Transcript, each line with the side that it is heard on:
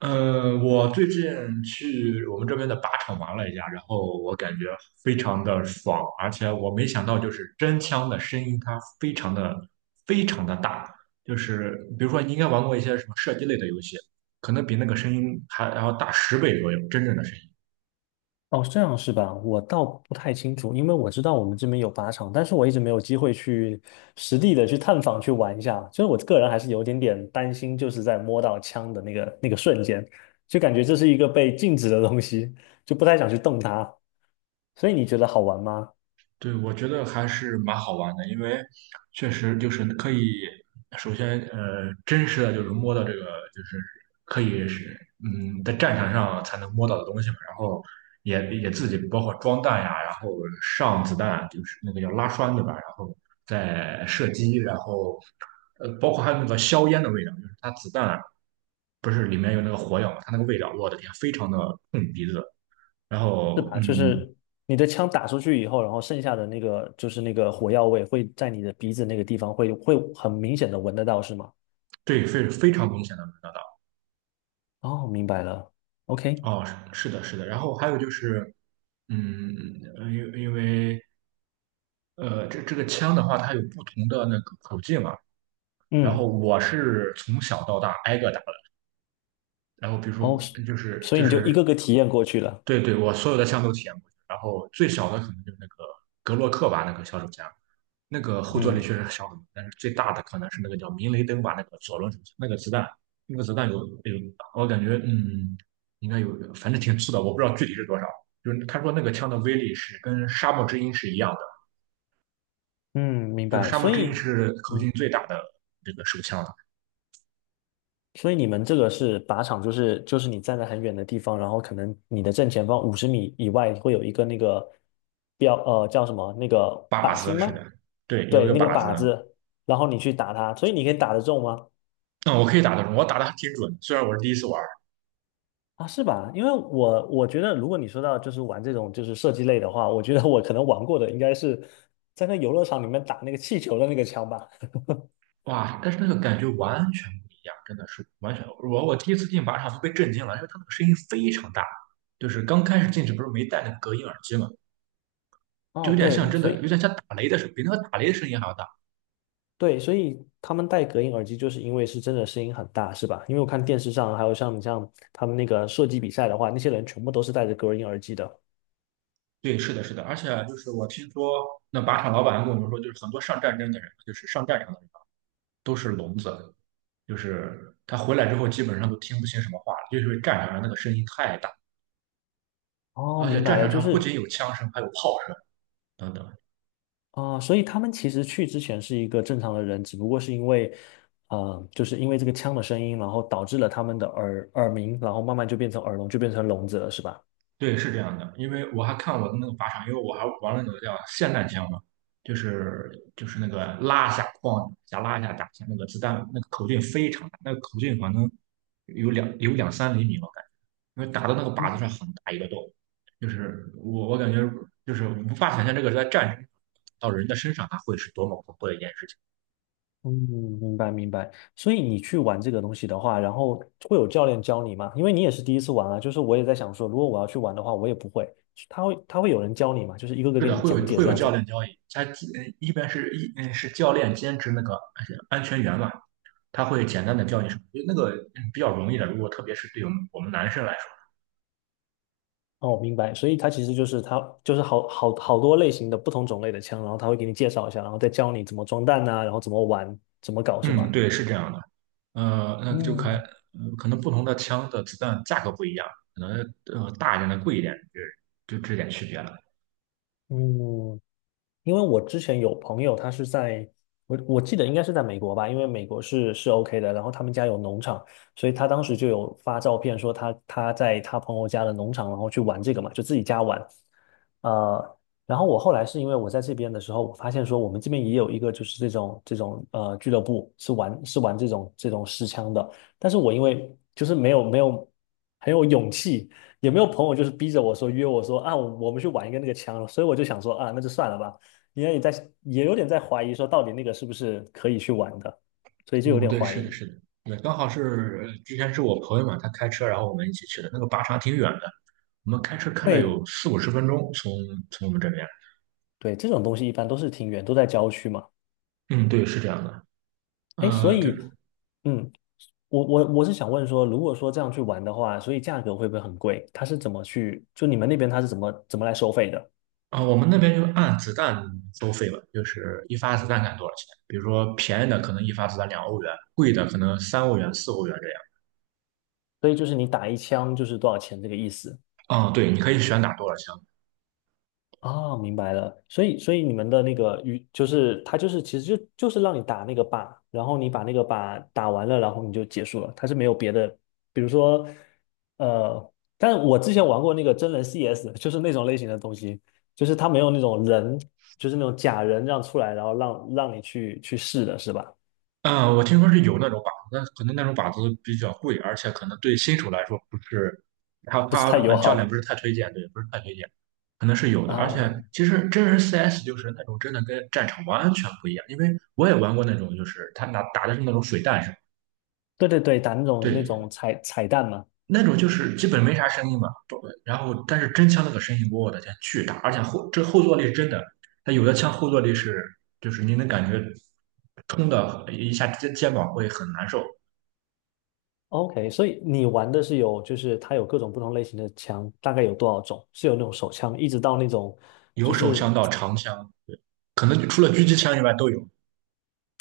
right: 嗯，我最近去我们这边的靶场玩了一下，然后我感觉非常的爽，而且我没想到，就是真枪的声音它非常的大，就是比如说你应该玩过一些什么射击类的游戏，可能比那个声音还要大10倍左右，真正的声音。
left: 哦，这样是吧？我倒不太清楚，因为我知道我们这边有靶场，但是我一直没有机会去实地的去探访去玩一下。所以我个人还是有点点担心，就是在摸到枪的那个瞬间，就感觉这是一个被禁止的东西，就不太想去动它。所以你觉得好玩吗？
right: 对，我觉得还是蛮好玩的，因为确实就是可以，首先真实的就是摸到这个，就是可以是在战场上才能摸到的东西嘛，然后也自己包括装弹呀，然后上子弹，就是那个叫拉栓对吧？然后再射击，然后包括还有那个硝烟的味道，就是它子弹不是里面有那个火药嘛，它那个味道，我的天，非常的冲鼻子，然
left: 是
right: 后
left: 吧？就
right: 嗯，
left: 是你的枪打出去以后，然后剩下的那个就是那个火药味会在你的鼻子那个地方会很明显的闻得到，是吗？
right: 对，非常明显的闻得到。
left: 哦，明白了。OK，
right: 哦，是的，是的。然后还有就是，嗯，因为这个枪的话，它有不同的那个口径嘛。然后
left: 嗯。
right: 我是从小到大挨个打的。然后比如说，
left: 哦，
right: 就是
left: 所以
right: 就
left: 你就一
right: 是
left: 个个体验过去了。
right: 对对，我所有的枪都体验过，然后最小的可能就是那个格洛克吧，那个小手枪，那个后坐力
left: 嗯
right: 确实小很多，但是最大的可能是那个叫明雷登吧，那个左轮手枪，那个子弹，那个子弹有，我感觉应该有，反正挺粗的，我不知道具体是多少。就是他说那个枪的威力是跟沙漠之鹰是一样的，
left: 嗯，明
right: 就是
left: 白。
right: 沙漠之鹰是口径
left: 嗯，
right: 最大的这个手枪了，
left: 所以你们这个是靶场，就是你站在很远的地方，然后可能你的正前方50米以外会有一个那个标，叫什么？那个
right: 靶
left: 靶
right: 子
left: 心
right: 是
left: 吗？
right: 的，对，有一
left: 对，
right: 个
left: 那个
right: 靶
left: 靶
right: 子，
left: 子，然后你去打它，所以你可以打得中吗？
right: 嗯，我可以打得中，我打的还挺准，虽然我是第一次玩。
left: 啊，是吧？因为我觉得，如果你说到就是玩这种就是射击类的话，我觉得我可能玩过的应该是在那游乐场里面打那个气球的那个枪吧。
right: 哇，但是那个感觉完全不一样，真的是完全。我第一次进靶场都被震惊了，因为它那个声音非常大，就是刚开始进去不是没戴那个隔音耳机嘛，就有
left: 哦，
right: 点像
left: 对，
right: 真
left: 所
right: 的，
left: 以。
right: 有点像打雷的声，比那个打雷的声音还要大。
left: 对，所以他们戴隔音耳机，就是因为是真的声音很大，是吧？因为我看电视上，还有像你像他们那个射击比赛的话，那些人全部都是戴着隔音耳机的。
right: 对，是的，是的，而且就是我听说那靶场老板跟我们说，就是很多上战争的人，就是上战场的人都是聋子，就是他回来之后基本上都听不清什么话了，就是因为战场上那个声音太大，
left: 哦，
right: 而且
left: 明白
right: 战
left: 了，
right: 场
left: 就
right: 上不
left: 是
right: 仅有枪声，还有炮声等等。
left: 啊、所以他们其实去之前是一个正常的人，只不过是因为，就是因为这个枪的声音，然后导致了他们的耳鸣，然后慢慢就变成耳聋，就变成聋子了，是吧？
right: 对，是这样的，因为我还看我的那个靶场，因为我还玩了那个叫霰弹枪嘛，就是就是那个拉一下框一下拉一下打一下那个子弹那个口径非常大，那个口径可能有两三厘米，吧，感觉，因为打到那个靶子上很大一个洞，就是我感觉就是无法想象这个在战争到人的身上，它会是多么恐怖的一件事情。
left: 嗯，明白明白。所以你去玩这个东西的话，然后会有教练教你吗？因为你也是第一次玩啊，就是我也在想说，如果我要去玩的话，我也不会。他会有人教你吗？就是一个个
right: 是
left: 给
right: 的，
left: 你
right: 会
left: 讲
right: 有
left: 解
right: 会
left: 这
right: 有
left: 样子
right: 教
left: 吗？
right: 练交易，他一一般是一嗯是教练兼职那个安全员嘛，他会简单的教你什么，因为那个比较容易的，如果特别是对我们男生来说，
left: 哦，明白。所以他其实就是他就是好多类型的不同种类的枪，然后他会给你介绍一下，然后再教你怎么装弹呐、然后怎么玩，怎么搞是吗？
right: 嗯，对，是这样的，呃，那就开，
left: 嗯
right: 呃可能不同的枪的子弹价格不一样，可能大一点的贵一点，就这点区别了。
left: 嗯，因为我之前有朋友，他是在我记得应该是在美国吧，因为美国是是 OK 的，然后他们家有农场，所以他当时就有发照片说他在他朋友家的农场，然后去玩这个嘛，就自己家玩。呃，然后我后来是因为我在这边的时候，我发现说我们这边也有一个就是这种俱乐部是玩这种实枪的，但是我因为就是没有很有勇气，也没有朋友就是逼着我说约我说啊我们去玩一个那个枪了，所以我就想说啊那就算了吧。因为你在也有点在怀疑说到底那个是不是可以去玩的，所以就有
right: 嗯，
left: 点
right: 对，
left: 怀
right: 是
left: 疑。
right: 的，是的，对，刚好之前是我朋友嘛，他开车，然后我们一起去的，那个靶场挺远的，我们开车开了
left: 对
right: 有四五十分钟从，我们这边。
left: 对，这种东西一般都是挺远，都在郊区嘛。
right: 嗯，对，是这样的。
left: 哎，所
right: 就
left: 以
right: 是
left: 嗯，我是想问说，如果说这样去玩的话，所以价格会不会很贵？它是怎么去，就你们那边它是怎么来收费的？
right: 啊、我们那边就按子弹收费了，就是一发子弹看多少钱。比如说便宜的可能一发子弹2欧元，贵的可能3欧元、4欧元这
left: 所以就是你打一枪就是多少钱这个意思。
right: 样。啊、对，你可以选打多少枪。
left: 哦，明白了。所以，所以你们的那个与就是它就是其实就是让你打那个靶，然后你把那个靶打完了，然后你就结束了。它是没有别的，比如说，但我之前玩过那个真人 CS，就是那种类型的东西，就是它没有那种人，就是那种假人这样出来，然后让你去试的是吧？
right: 啊、我听说是有那种靶子，但可能那种靶子比较贵，而且可能对新手来说不是，他
left: 不是太
right: 他
left: 友
right: 嗯教练不
left: 好
right: 是太推荐，对，不是太推荐，可能是有的。而且
left: 啊。
right: 其实真人 CS 就是那种真的跟战场完全不一样，因为我也玩过那种，就是他拿打的是那种水弹是吧，
left: 对对对，打那种
right: 对，
left: 彩蛋嘛。
right: 那种就是基本没啥声音嘛，不然后但是真枪那个声音，我的天，巨大，而且这后坐力是真的，它有的枪后坐力是就是你能感觉冲的一下肩膀会很难受，
left: OK，所以你玩的是有，就是它有各种不同类型的枪，大概有多少种？是有那种手枪，一直到那种，
right: 有
left: 就
right: 手枪
left: 是
right: 到长枪，可能除了狙击枪以外都有，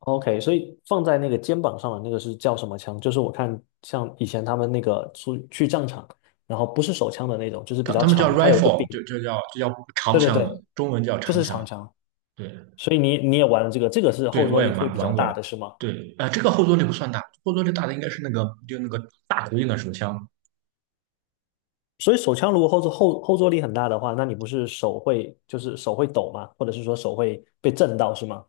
left: OK，所以放在那个肩膀上的那个是叫什么枪？就是我看像以前他们那个出去战场，然后不是手枪的那种，就是比
right: 他
left: 较
right: 他们叫
left: 长，它有一个
right: rifle，
left: 柄。
right: 就叫长
left: 对对
right: 枪嘛，
left: 对，
right: 中文叫
left: 就
right: 长
left: 是长
right: 枪，
left: 枪。
right: 对
left: 所以你你也玩了这个，这个是后
right: 对，
left: 坐
right: 我也
left: 力会
right: 玩
left: 比
right: 玩
left: 较
right: 过
left: 大
right: 了，
left: 的是吗？
right: 对，啊，这个后坐力不算大，后坐力大的应该是那个就那个大口径的手枪，
left: 所以手枪如果后坐力很大的话，那你不是手会就是手会抖吗？或者是说手会被震到是吗？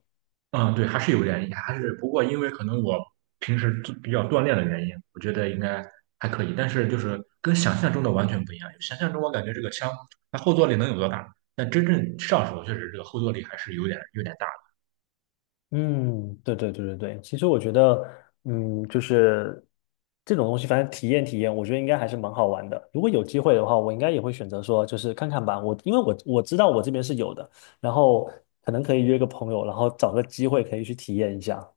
right: 嗯，对，还是有原因，不过因为可能我平时都比较锻炼的原因，我觉得应该还可以。但是就是跟想象中的完全不一样，想象中我感觉这个枪它后坐力能有多大，但真正上手确实这个后坐力还是有点大的。
left: 嗯，对对对对对，其实我觉得，嗯，就是这种东西，反正体验体验，我觉得应该还是蛮好玩的。如果有机会的话，我应该也会选择说，就是看看吧。我因为我知道我这边是有的，然后可能可以约个朋友，然后找个机会可以去体验一下。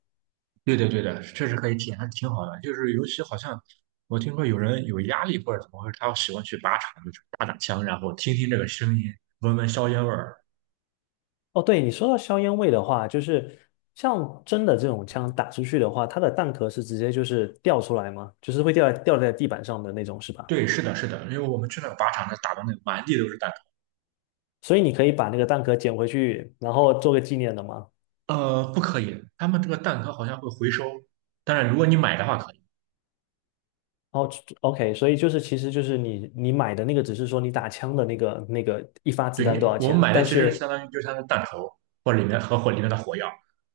right: 对的，对的，确实可以体验，还是挺好的。就是尤其好像我听说有人有压力或者怎么回事，他喜欢去靶场，就是打打枪，然后听听这个声音，闻闻硝烟味儿。
left: 哦，对，你说到硝烟味的话，就是像真的这种枪打出去的话，它的弹壳是直接就是掉出来吗？就是会掉在地板上的那种，是吧？
right: 对，是的，是的，因为我们去那个靶场，那打的那满地都是弹，
left: 所以你可以把那个弹壳捡回去，然后做个纪念的吗？
right: 不可以，他们这个弹壳好像会回收，当然如果你买的话可以。
left: 哦，OK，所以就是，其实就是你买的那个，只是说你打枪的那个一发子
right: 对
left: 弹多
right: 你，
left: 少
right: 我们
left: 钱，
right: 买的
left: 但
right: 其实
left: 是
right: 相当于弹头或者里面的火药，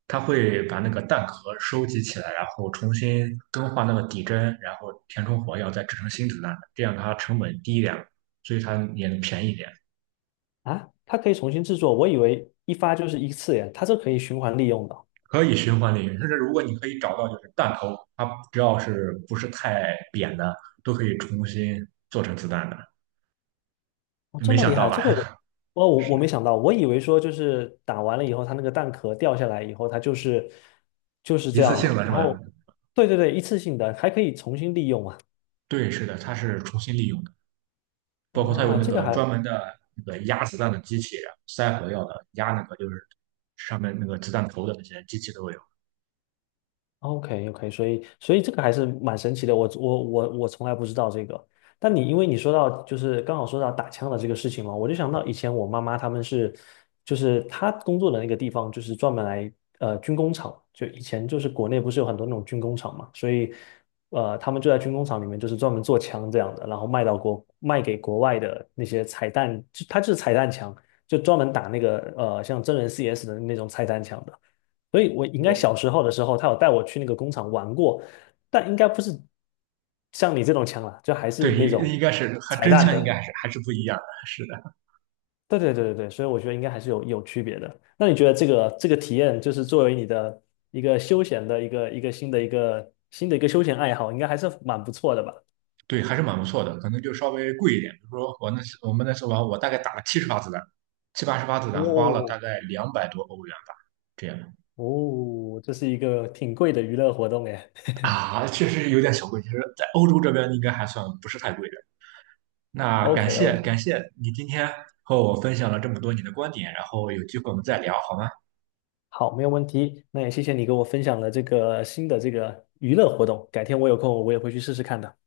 right: 它会把那个弹壳收集起来，然后重新更换那个底针，然后填充火药，再制成新子弹的，这样它成本低一点，所以它也能便宜一点，
left: 啊，它可以重新制作，我以为一发就是一次耶，它这可以循环利用的，
right: 可以循环利用。但是如果你可以找到就是弹头，它只要是不是太扁的，都可以重新做成子弹的。
left: 哦，这
right: 没
left: 么
right: 想
left: 厉
right: 到
left: 害，这个我
right: 吧？
left: 我 我
right: 是
left: 我
right: 的，
left: 没想到，我以为说就是打完了以后，它那个弹壳掉下来以后，它就是
right: 一
left: 这样
right: 次
left: 了，
right: 性的是
left: 然
right: 吧？
left: 后对对对，一次性的还可以重新利用啊，
right: 对，是的，它是重新利用的，包括它有
left: 啊，
right: 那
left: 这个
right: 个
left: 还
right: 专门的那个压子弹的机器，塞火药的，压那个就是上面那个子弹头的那些机器都有。
left: OK OK，所以所以这个还是蛮神奇的，我从来不知道这个。但你因为你说到就是刚好说到打枪的这个事情嘛，我就想到以前我妈妈他们是，就是她工作的那个地方就是专门来军工厂，就以前就是国内不是有很多那种军工厂嘛，所以他们就在军工厂里面就是专门做枪这样的，然后卖到国卖给国外的那些彩弹，就它就是彩弹枪，就专门打那个像真人 CS 的那种彩弹枪的。所以我应该
right: 我
left: 小时候的时候，他有带我去那个工厂玩过，但应该不是像你这种枪啦，就还是
right: 对，
left: 那
right: 应应
left: 种
right: 该是和
left: 彩
right: 真
left: 蛋
right: 枪应该
left: 的。
right: 还是不一样的，是的，
left: 对对对对对，所以我觉得应该还是有区别的。那你觉得这个这个体验，就是作为你的一个休闲的一个新的休闲爱好，应该还是蛮不错的吧？
right: 对，还是蛮不错的，可能就稍微贵一点。比如说我们那次玩，我大概打了70发子弹，七八十发子弹，花了大
left: 哦
right: 概200多欧元吧，这样
left: 哦，这是一个挺贵的娱乐活动哎。
right: 啊，确实有点小贵。其实，在欧洲这边应该还算不是太贵的。那感
left: OK
right: 谢
left: OK，
right: 感谢你今天和我分享了这么多你的观点，然后有机会我们再聊好吗？
left: 好，没有问题。那也谢谢你给我分享了这个新的这个娱乐活动，改天我有空我也会去试试看的。